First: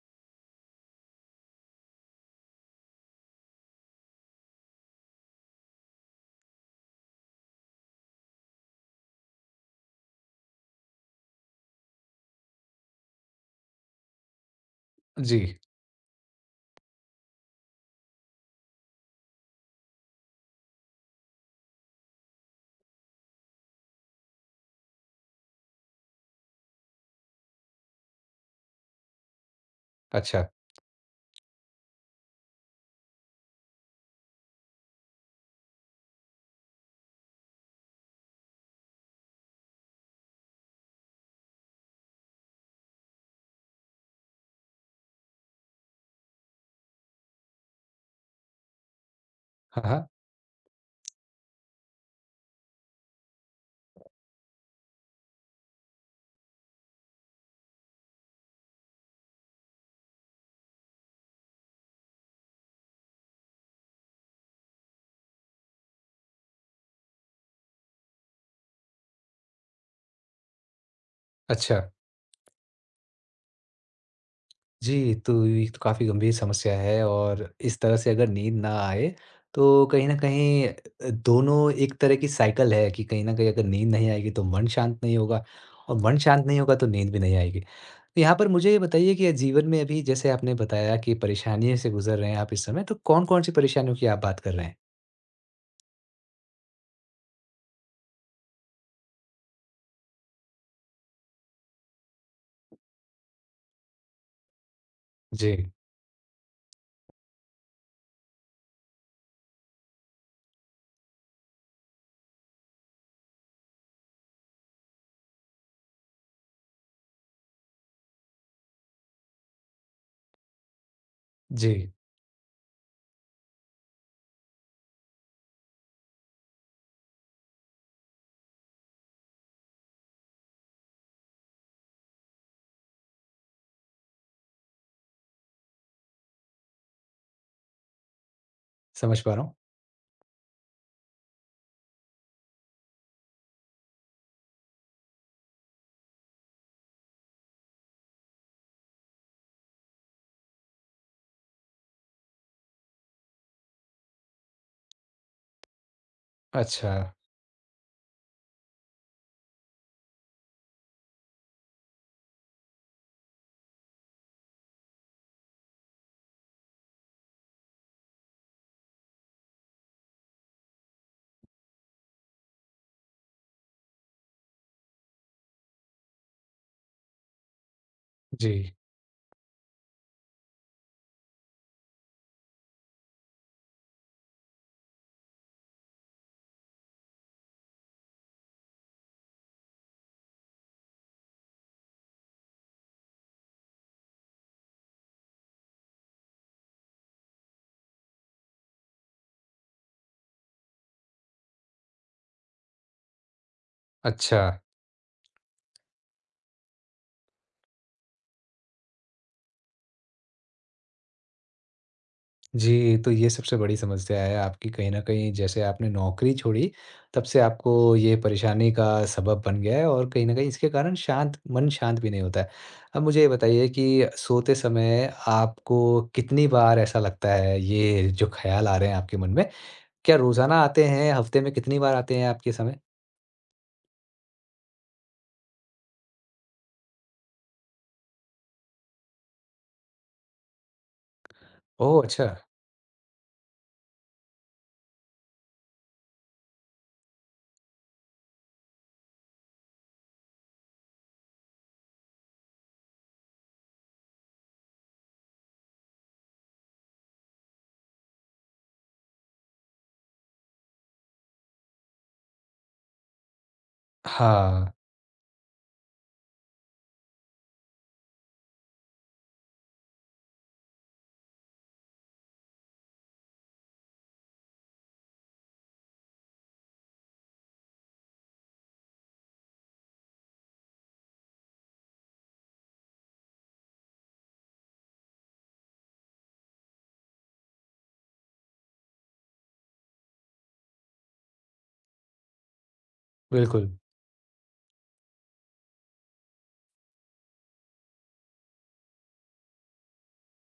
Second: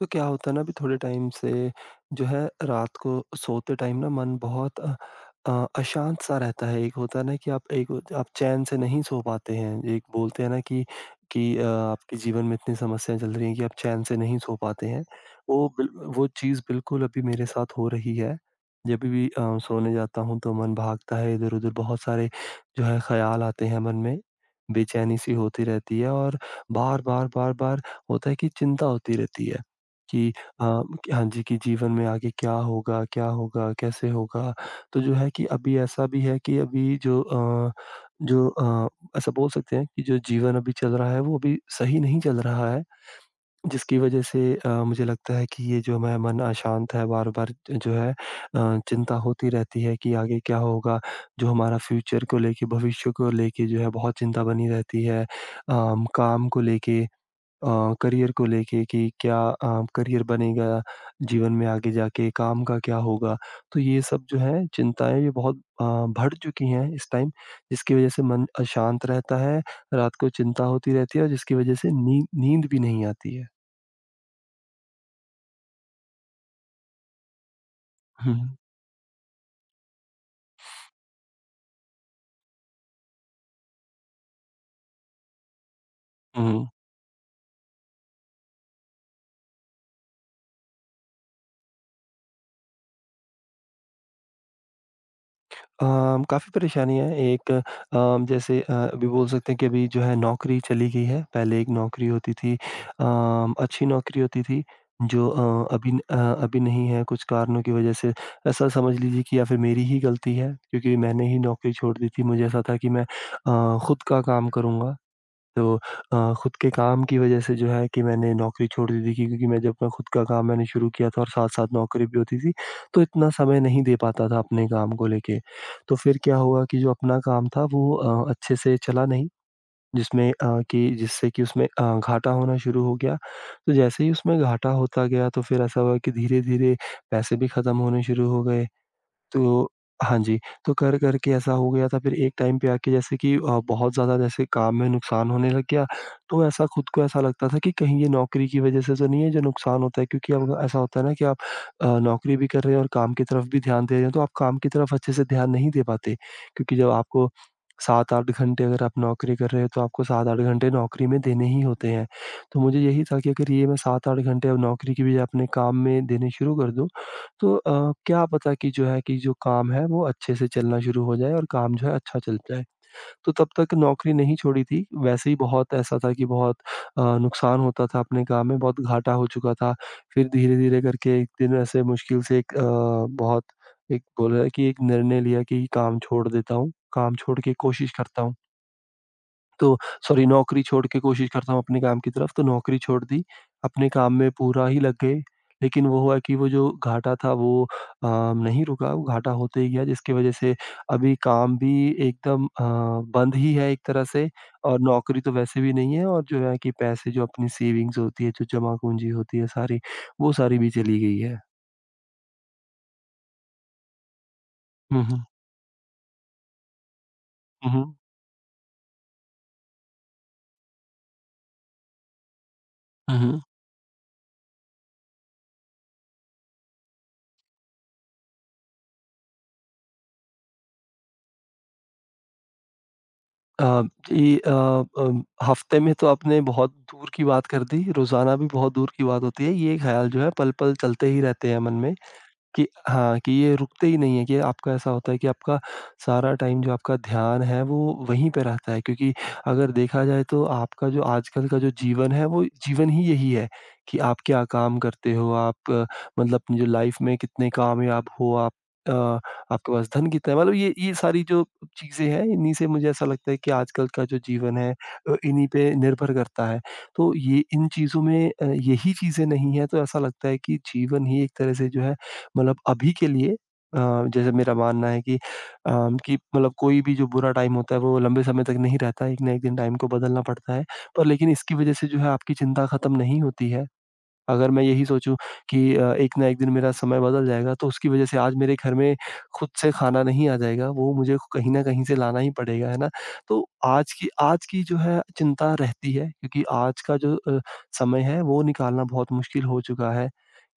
तो क्या होता है ना अभी थोड़े टाइम से जो है रात को सोते टाइम ना मन बहुत अशांत सा रहता है। एक होता है ना कि आप चैन से नहीं सो पाते हैं। एक बोलते हैं ना कि आपके जीवन में इतनी समस्याएँ चल रही हैं कि आप चैन से नहीं सो पाते हैं। जी, वो बिल वो चीज़ बिल्कुल अभी मेरे साथ हो रही है। जब भी सोने जाता हूँ तो मन भागता है इधर-उधर, बहुत सारे जो है ख़्याल आते हैं मन में। बेचैनी सी होती रहती है और बार-बार, बार-बार होता है कि चिंता होती रहती है। कि अच्छा। अ, हाँ जी, कि जीवन में आगे क्या होगा, कैसे होगा? तो जो है कि अभी ऐसा भी है कि अभी जो अ, ऐसा बोल सकते हैं कि जो जीवन अभी चल रहा है, वो अभी सही नहीं चल रहा है, जिसकी वजह से मुझे लगता है कि ये जो मैं मन अशांत है, बार-बार जो है चिंता होती रहती हाँ, है हाँ, कि आगे क्या होगा? जो हमारा फ्यूचर को लेके, भविष्य को लेके जो है बहुत चिंता बनी रहती है। काम को लेके, करियर को लेके कि क्या करियर बनेगा जीवन में आगे जाके, काम का क्या होगा? तो ये सब जो है चिंताएँ ये बहुत बढ़ चुकी हैं इस टाइम, जिसकी वज़ह से मन अशांत रहता है, रात को चिंता होती रहती है और जिसकी वज़ह अच्छा। से नी नींद भी नहीं आती है। जी, तो ये तो काफ़ी गंभीर समस्या है और इस तरह से अगर हुँ, नींद ना आए, तो कहीं न कहीं दोनों एक तरह की साइकिल है कि कहीं न कहीं अगर नींद नहीं आएगी तो मन शांत नहीं होगा और मन शांत नहीं हुँ। होगा तो नींद भी नहीं आएगी। तो यहाँ पर मुझे ये बताइए कि जीवन में अभी जैसे आपने बताया कि परेशानियों से गुज़र रहे हैं आप इस समय, तो कौन-कौन सी परेशानियों की आप बात कर रहे हैं? काफ़ी परेशानी है, एक जैसे अभी बोल सकते हैं कि अभी जो है नौकरी चली गई है। पहले एक नौकरी होती थी, अच्छी नौकरी होती थी जो जी, अ, अभी न अ, अभी नहीं है कुछ कारणों की वज़ह से। ऐसा समझ लीजिए कि या फिर मेरी ही गलती है क्योंकि मैंने ही नौकरी छोड़ दी थी। मुझे ऐसा था कि मैं खुद का काम करूँगा। तो खुद के काम की वजह से जो है कि मैंने नौकरी छोड़ दी थी, क्योंकि मैं जब मैं खुद का काम मैंने शुरू किया था और साथ-साथ जी, नौकरी भी होती थी, तो इतना समय नहीं दे पाता था अपने काम को लेके। तो फिर क्या हुआ कि जो अपना काम था वो अच्छे से चला नहीं, जिसमें अ, कि जिससे कि उसमें घाटा होना शुरू हो गया। तो जैसे ही उसमें घाटा होता गया तो फिर ऐसा हुआ कि धीरे-धीरे पैसे भी खत्म होने शुरू हो गए। समझ पा रहा हूँ। तो हाँ जी, तो कर-कर के ऐसा हो गया था, फिर एक टाइम पे आके जैसे कि बहुत ज़्यादा जैसे काम में नुकसान होने लग गया, तो ऐसा खुद को ऐसा लगता था कि कहीं ये नौकरी की वज़ह से तो नहीं है जो नुकसान होता है, क्योंकि अब ऐसा होता है ना कि आप नौकरी भी कर रहे हैं और काम की तरफ भी ध्यान दे रहे हैं, तो आप काम की तरफ अच्छे से ध्यान नहीं दे पाते, क्योंकि जब अच्छा, आपको 7-8 घंटे अगर आप नौकरी कर रहे हो तो आपको 7-8 घंटे नौकरी में देने ही होते हैं। तो मुझे यही था कि अगर ये मैं 7-8 घंटे अब नौकरी की बजाय अपने काम में देने शुरू कर दूँ, तो क्या पता कि जो है कि जो काम है वो अच्छे से चलना शुरू हो जाए और काम जो है अच्छा चल जाए। तो तब तक नौकरी नहीं छोड़ी थी, वैसे ही बहुत ऐसा था कि बहुत नुकसान होता था अपने काम जी, में, बहुत घाटा हो चुका था। फिर धीरे-धीरे करके एक दिन ऐसे मुश्किल से एक बहुत एक बोला है कि एक निर्णय लिया कि काम छोड़ देता हूँ, काम छोड़ के कोशिश करता हूँ। तो सॉरी, नौकरी छोड़ के कोशिश करता हूँ अपने काम की तरफ, तो नौकरी छोड़ दी, अपने काम में पूरा ही लग गए। लेकिन वो हुआ कि वो जो घाटा था वो नहीं रुका, वो घाटा होते ही गया, जिसकी वज़ह से अभी काम भी एकदम बंद ही है एक तरह से, अच्छा। और नौकरी तो वैसे भी नहीं है, और जो है कि पैसे जो अपनी सेविंग्स होती है, जो जमा पूँजी होती है सारी, वो सारी भी चली गई है। जी, तो ये सबसे बड़ी समस्या है आपकी कहीं न हुँ, हुँ। कहीं, जैसे आपने नौकरी छोड़ी, तब से हुँ, आपको हुँ। ये परेशानी का सबब बन गया है और कहीं न कहीं इसके कारण शांत मन शांत भी नहीं होता है। अब हुँ, मुझे ये हुँ। बताइए कि सोते समय आपको कितनी बार ऐसा लगता है, ये जो ख़्याल आ रहे हैं आपके मन में, क्या रोज़ाना आते हैं? हफ़्ते में कितनी बार आते हैं आपके समय? अ, जी। हफ्ते में तो आपने बहुत दूर की बात कर दी, रोज़ाना भी बहुत दूर की बात होती है। ये ख़्याल जो है पल-पल चलते ही रहते हैं मन में। ओह! अच्छा। कि हाँ, कि ये रुकते ही नहीं है, कि आपका ऐसा होता है कि आपका सारा टाइम जो आपका ध्यान है वो वहीं पे रहता है, क्योंकि अगर देखा जाए तो आपका जो आजकल का जो जीवन है वो जीवन ही यही है कि आप क्या काम करते हो, आप मतलब अपनी जो लाइफ़ में कितने कामयाब हो आप अ, आपके पास धन कितना है, मतलब ये सारी जो चीज़ें हैं, इन्हीं से मुझे ऐसा लगता है कि आजकल का जो जीवन है हाँ, इन्हीं पे निर्भर करता है। तो ये इन चीज़ों में यही चीज़ें नहीं है तो ऐसा लगता है कि जीवन ही एक तरह से जो है, मतलब अभी के लिए अ, जैसे मेरा मानना है कि मतलब कोई भी जो बुरा टाइम होता है वो लंबे समय तक नहीं रहता है, एक ना एक दिन टाइम को बदलना पड़ता है। पर लेकिन इसकी वज़ह से जो है आपकी चिंता ख़त्म नहीं होती है। अगर मैं यही सोचूँ कि एक ना एक दिन मेरा समय बदल जाएगा, तो उसकी वज़ह से आज मेरे घर में खुद से खाना नहीं आ जाएगा, वो मुझे कहीं न कहीं से लाना ही पड़ेगा, है ना? तो बिल्कुल। आज की जो है चिंता रहती है, क्योंकि आज का जो समय है वो निकालना बहुत मुश्किल हो चुका है।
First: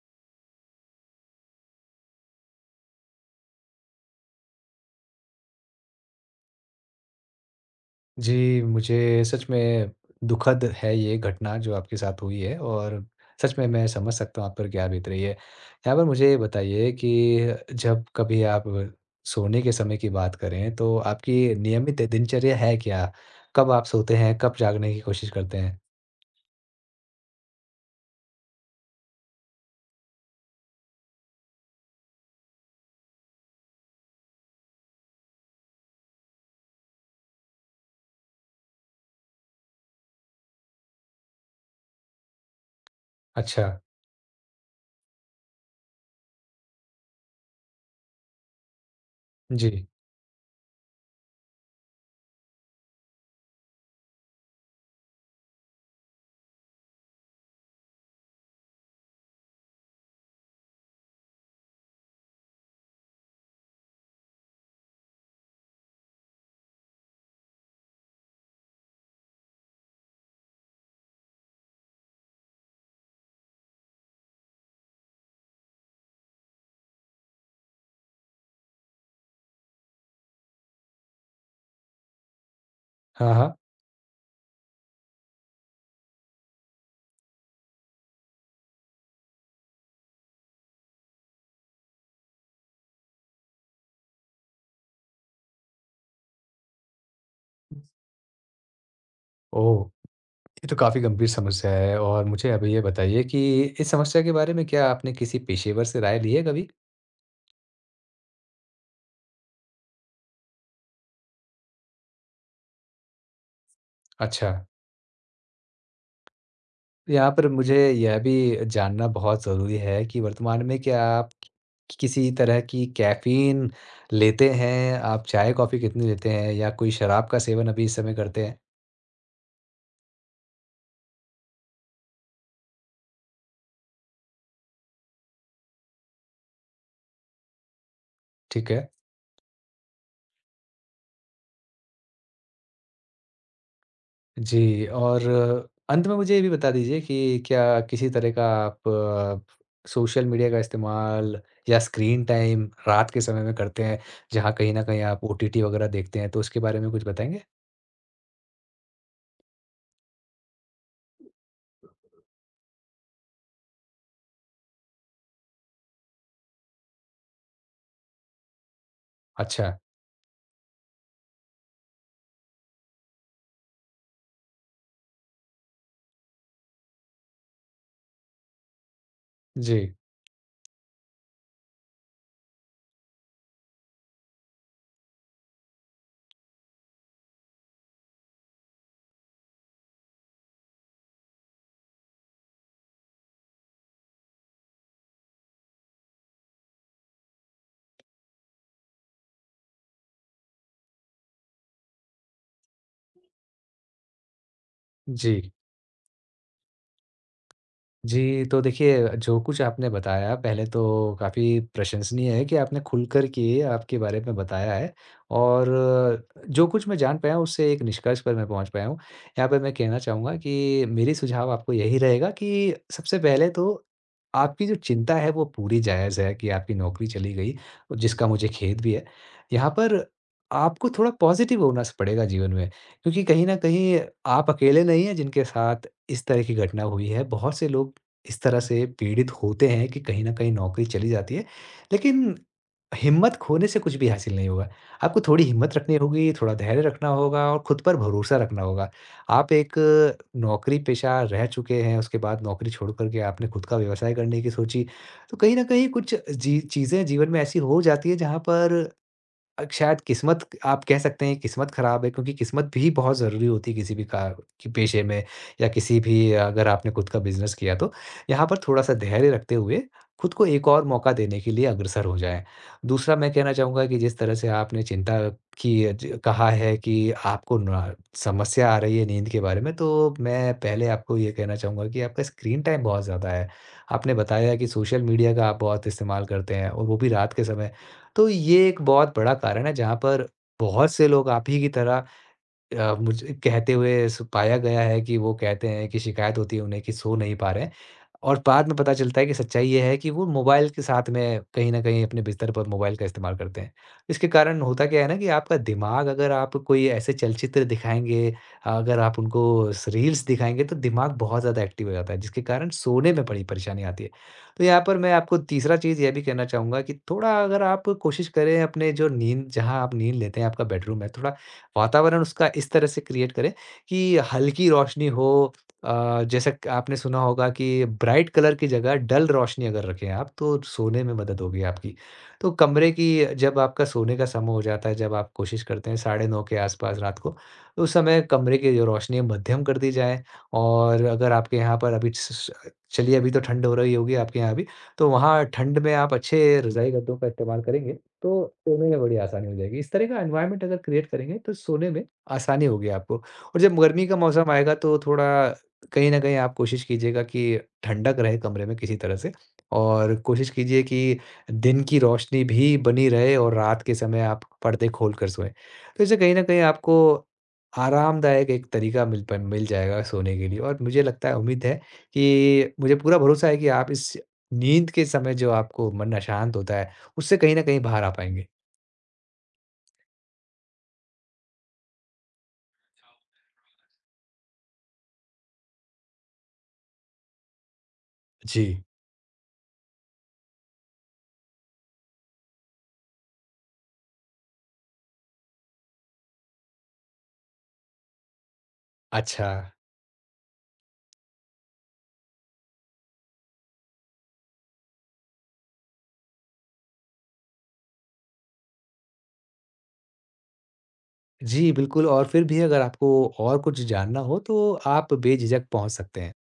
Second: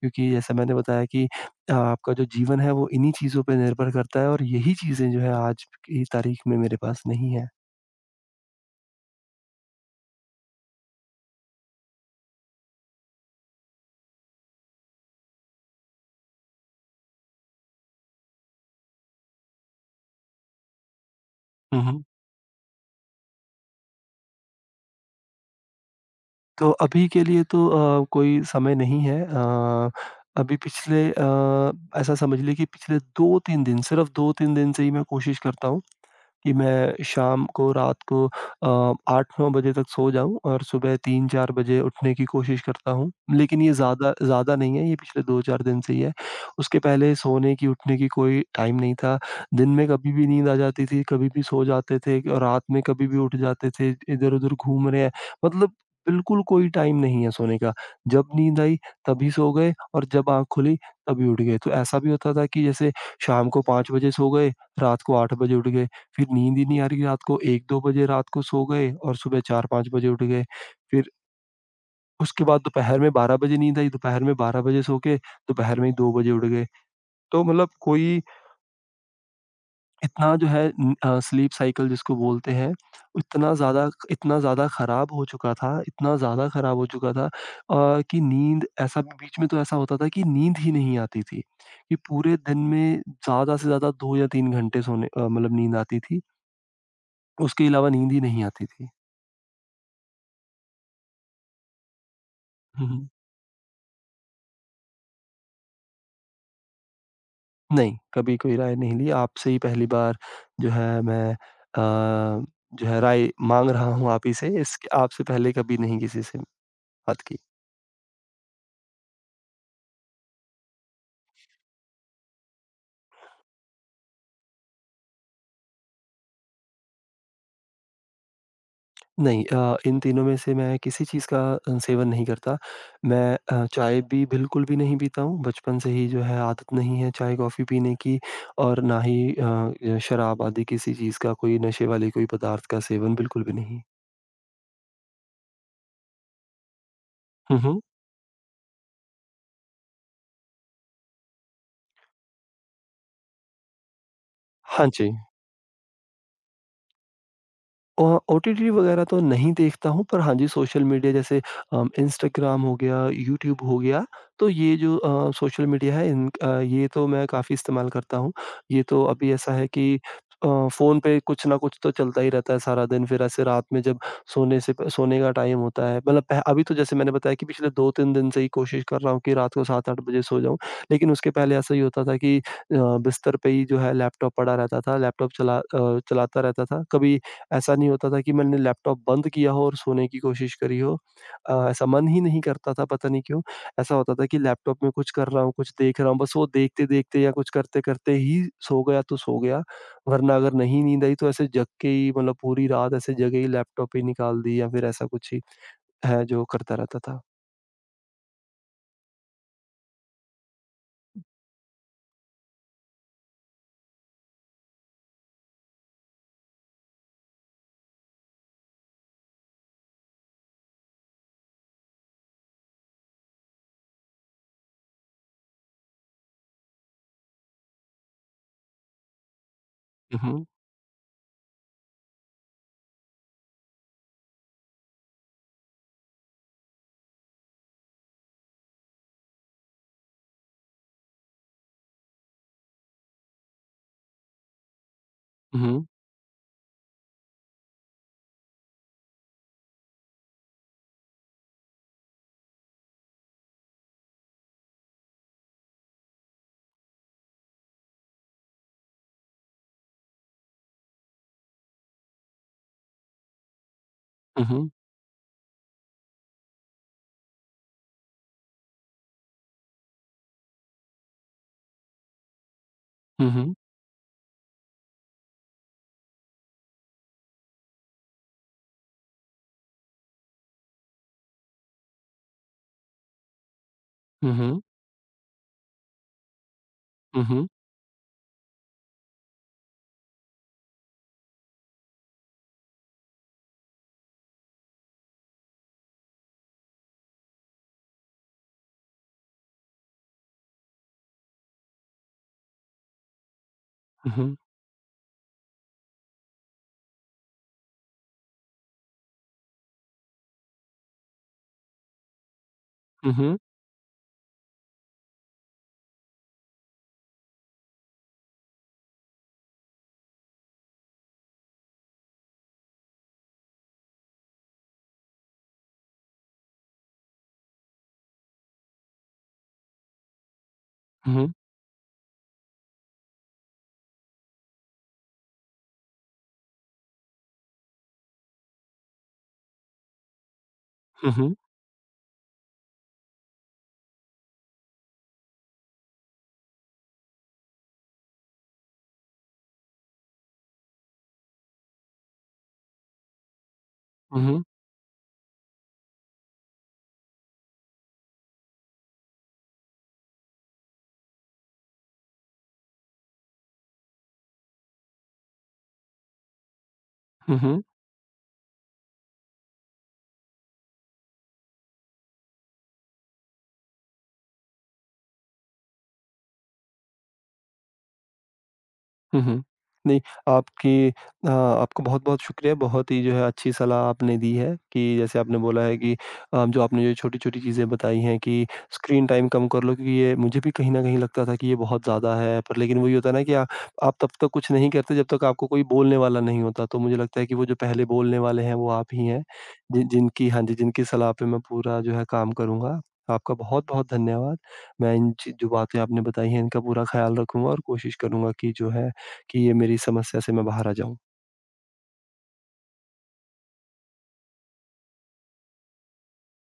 क्योंकि जैसा मैंने बताया कि आपका जो जीवन है वो इन्हीं चीज़ों पे निर्भर करता है, और यही चीज़ें जो है आज की तारीख में मेरे पास नहीं है। जी, मुझे सच में दुखद है ये घटना जो आपके साथ हुई है, और सच में मैं समझ सकता हूँ आप पर क्या बीत रही है। यहाँ पर मुझे ये बताइए कि जब कभी आप सोने के समय की बात करें, तो आपकी हुँ, नियमित हुँ। दिनचर्या है क्या? कब आप सोते हैं? कब जागने की कोशिश करते हैं? तो अभी के लिए तो कोई समय नहीं है, अभी पिछले अ, ऐसा समझ लीजिए कि पिछले 2-3 दिन, सिर्फ़ 2-3 दिन से ही मैं कोशिश करता हूँ कि मैं शाम को, रात को 8-9 बजे तक सो जाऊँ और सुबह 3-4 बजे उठने की कोशिश करता हूँ। लेकिन अच्छा, ये ज़्यादा ज़्यादा नहीं है, ये पिछले 2-4 दिन से ही है। उसके पहले सोने की, उठने की कोई टाइम नहीं था। दिन में जी। कभी भी नींद आ जाती थी, कभी भी सो जाते थे और रात में कभी भी उठ जाते थे, इधर-उधर घूम रहे हैं। मतलब बिल्कुल कोई टाइम नहीं है सोने का। जब नींद आई तभी सो गए और जब आँख खुली तभी उठ गए। तो ऐसा भी होता था कि जैसे शाम को 5 बजे सो गए, रात को 8 बजे उठ गए। फिर नींद ही नहीं आ रही, रात को 1-2 बजे रात को सो गए और सुबह 4-5 बजे उठ गए। फिर उसके बाद दोपहर में 12 बजे नींद आई, दोपहर में 12 बजे सो के दोपहर में ही 2 बजे उठ गए। तो मतलब कोई इतना जो है स्लीप साइकिल जिसको बोलते हैं, हाँ, हाँ। इतना ज़्यादा ख़राब हो चुका था, इतना ज़्यादा ख़राब हो चुका था कि नींद ऐसा बीच में तो ऐसा होता था कि नींद ही नहीं आती थी, कि पूरे दिन में ज़्यादा से ज़्यादा 2 या 3 घंटे सोने मतलब नींद आती थी। उसके अलावा नींद ही नहीं आती थी। ओह! ये तो काफ़ी गंभीर समस्या है, और मुझे अभी ये हुँ, हुँ। बताइए कि इस समस्या के बारे में क्या आपने किसी पेशेवर से राय ली है कभी? नहीं, कभी कोई राय नहीं ली, आपसे ही पहली बार जो है मैं जो है राय माँग रहा हूँ आप ही से, अच्छा। इस आपसे पहले कभी नहीं किसी से बात यहाँ की। पर मुझे यह भी जानना बहुत ज़रूरी है कि वर्तमान में क्या आप किसी तरह की कैफ़ीन लेते हैं? आप चाय-कॉफ़ी कितनी लेते हैं, या कोई शराब का सेवन अभी इस समय करते हैं? नहीं, इन तीनों में से मैं किसी चीज़ का सेवन नहीं करता। मैं चाय भी बिल्कुल भी नहीं पीता हूँ, बचपन से ही जो है आदत नहीं है चाय-कॉफ़ी पीने की, ठीक और है। ना ही शराब आदि किसी चीज़ का, कोई नशे वाले कोई पदार्थ का सेवन बिल्कुल भी नहीं। जी, और अंत में मुझे ये भी बता दीजिए कि हुँ, हुँ। क्या किसी तरह का आप सोशल मीडिया का इस्तेमाल या स्क्रीन टाइम रात के समय में करते हैं, जहाँ कहीं न हाँ कहीं जी। आप ओटीटी वग़ैरह देखते हैं, तो उसके बारे में कुछ बताएँगे? अ, ओटीटी वगैरह तो नहीं देखता हूँ, पर हाँ जी, सोशल मीडिया जैसे इंस्टाग्राम हो गया, यूट्यूब हो गया, तो ये जो सोशल मीडिया है ये तो मैं काफ़ी इस्तेमाल करता हूँ। ये तो अभी ऐसा है अच्छा। कि अ, फ़ोन पे कुछ ना कुछ तो चलता ही रहता है सारा दिन, फिर ऐसे रात में जब सोने से प सोने का टाइम होता है, मतलब पह अभी तो जैसे मैंने बताया कि पिछले 2-3 दिन से ही कोशिश कर रहा हूँ कि रात को जी, 7-8 बजे सो जाऊँ। लेकिन उसके पहले ऐसा ही होता था कि बिस्तर पे ही जो है लैपटॉप पड़ा रहता था, लैपटॉप चलाता रहता था। कभी ऐसा नहीं होता था कि मैंने लैपटॉप बंद किया हो और सोने की कोशिश करी हो। ऐसा मन ही नहीं करता था, पता नहीं क्यों? ऐसा होता था कि लैपटॉप में कुछ कर रहा हूँ, कुछ देख रहा हूँ, बस वो देखते-देखते या कुछ करते-करते ही सो गया तो सो गया, वरना अगर नहीं नींद आई तो ऐसे जग के ही मतलब पूरी रात ऐसे जगे ही लैपटॉप ही निकाल दी या फिर ऐसा कुछ जी। ही है जो करता रहता था। जी, तो देखिए, जो कुछ आपने बताया, पहले तो काफ़ी प्रशंसनीय है कि आपने खुलकर के आपके बारे में बताया है, और जो कुछ मैं जान पाया हूँ उससे एक निष्कर्ष पर मैं पहुँच पाया हूँ। यहाँ पे मैं कहना चाहूँगा कि मेरी सुझाव आपको यही रहेगा कि सबसे पहले तो आपकी जो चिंता है, वो पूरी जायज़ है कि आपकी नौकरी चली गई, और जिसका मुझे खेद भी है। यहाँ पर उहुँ, आपको थोड़ा पॉज़िटिव होना स पड़ेगा जीवन में, क्योंकि कहीं न कहीं आप अकेले नहीं हैं जिनके साथ इस तरह की घटना हुई है। बहुत से लोग इस तरह से पीड़ित होते हैं कि कहीं न कहीं नौकरी चली जाती है। लेकिन हिम्मत खोने से कुछ भी हासिल नहीं होगा। आपको थोड़ी हिम्मत उहुँ, रखनी होगी, थोड़ा धैर्य रखना होगा, और खुद पर भरोसा रखना होगा। आप एक नौकरी-पेशा रह चुके हैं, उसके बाद नौकरी छोड़ कर के आपने खुद का व्यवसाय करने की सोची। तो कहीं न कहीं कुछ जी चीज़ें जीवन में ऐसी हो जाती है, जहाँ पर शायद किस्मत आप कह सकते हैं, किस्मत खराब है, क्योंकि किस्मत भी बहुत ज़रूरी होती है किसी भी कार उहुँ, के पेशे में, या किसी भी अगर आपने खुद का बिज़नेस किया तो। यहाँ पर थोड़ा-सा धैर्य रखते हुए खुद को एक और मौका देने के लिए अग्रसर हो जाएँ। दूसरा मैं उहुँ, कहना चाहूँगा कि जिस तरह से आपने चिंता की अ, ज कहा है कि आपको न समस्या आ रही है नींद के बारे में, तो मैं पहले आपको ये कहना चाहूँगा कि आपका स्क्रीन टाइम बहुत ज़्यादा है। आपने उहुँ, बताया कि सोशल मीडिया का आप बहुत इस्तेमाल करते हैं, और वो भी उहुँ, रात के उहुँ, समय। तो ये एक बहुत बड़ा कारण है, जहाँ पर बहुत से लोग आप ही की तरह अ, मुझे कहते हुए सु पाया गया है कि वो कहते हैं कि शिकायत होती है उन्हें कि सो नहीं पा रहे हैं, और बाद में पता चलता है कि सच्चाई ये है कि वो मोबाइल के साथ में कहीं न कहीं अपने बिस्तर पर मोबाइल का इस्तेमाल करते हैं। इसके उहुँ, कारण होता क्या है ना कि आपका दिमाग, अगर आप कोई ऐसे चलचित्र दिखाएँगे, अगर आप उनको स रील्स दिखाएँगे, तो दिमाग बहुत ज़्यादा एक्टिव हो जाता है, जिसके कारण सोने में उहुँ, बड़ी परेशानी आती है। तो यहाँ पर मैं आपको तीसरा चीज़ ये भी कहना चाहूँगा कि थोड़ा अगर आप कोशिश करें अपने जो नींद, जहाँ आप नींद लेते हैं, आपका बेडरूम है, थोड़ा वातावरण उसका इस तरह से क्रिएट करें कि हल्की रोशनी हो। अ, जैसे क आपने सुना होगा कि ब्राइट कलर की जगह डल रोशनी अगर रखें आप, तो सोने में उहुँ, मदद होगी आपकी। तो कमरे की, जब आपका सोने का समय हो जाता है, जब आप कोशिश करते हैं 9:30 के आस-पास रात को, तो उस समय कमरे की जो रोशनी है मध्यम कर दी जाए, और अगर उहुँ, आपके यहाँ पर अभी स स चलिए, अभी तो ठंड हो रही होगी आपके यहाँ भी, तो वहाँ ठंड में आप अच्छे रज़ाई गद्दों का इस्तेमाल करेंगे, तो सोने में बड़ी आसानी हो जाएगी। इस तरह का एनवायरनमेंट अगर क्रिएट करेंगे तो सोने में आसानी होगी आपको, और जब गर्मी का उहुँ, मौसम आएगा तो थोड़ा कहीं न कहीं आप कोशिश कीजिएगा कि ठंडक रहे कमरे में किसी तरह से, और कोशिश कीजिए कि दिन की रोशनी भी बनी रहे, और रात के समय आप पर्दे खोल कर सोएँ। तो इससे कहीं न कहीं आपको उहुँ। आरामदायक एक तरीका मिल जाएगा सोने के लिए, और मुझे लगता है, उम्मीद है कि मुझे पूरा भरोसा है कि आप इस नींद के समय जो आपको मन अशांत होता है, उससे कहीं न कहीं बाहर आ पाएँगे। हुँ, हुँ। नहीं, आपकी आपको बहुत-बहुत शुक्रिया, बहुत ही जो है अच्छी सलाह आपने दी है कि जैसे आपने बोला है कि जो आपने जो छोटी-छोटी चीज़ें बताई हैं कि जी। स्क्रीन टाइम कम कर लो, क्योंकि ये मुझे भी कहीं न कहीं लगता था कि ये बहुत ज़्यादा है, पर लेकिन वही होता है ना कि आ आप तब तक कुछ नहीं करते जब तक आपको कोई बोलने वाला नहीं होता, तो मुझे लगता है कि वो जो पहले बोलने वाले हैं वो आप ही हैं, अच्छा। जिनकी हाँ जी, जिनकी सलाह पे मैं पूरा जो है काम करूँगा। आपका बहुत-बहुत धन्यवाद। मैं इन चि जो बातें आपने बताई हैं इनका पूरा ख़्याल रखूँगा और कोशिश करूँगा कि जो है कि ये मेरी समस्या से मैं बाहर आ जाऊँ? जी, बिल्कुल, और फिर भी अगर आपको और कुछ जानना हो, तो आप बेझिझक पहुँच सकते हैं।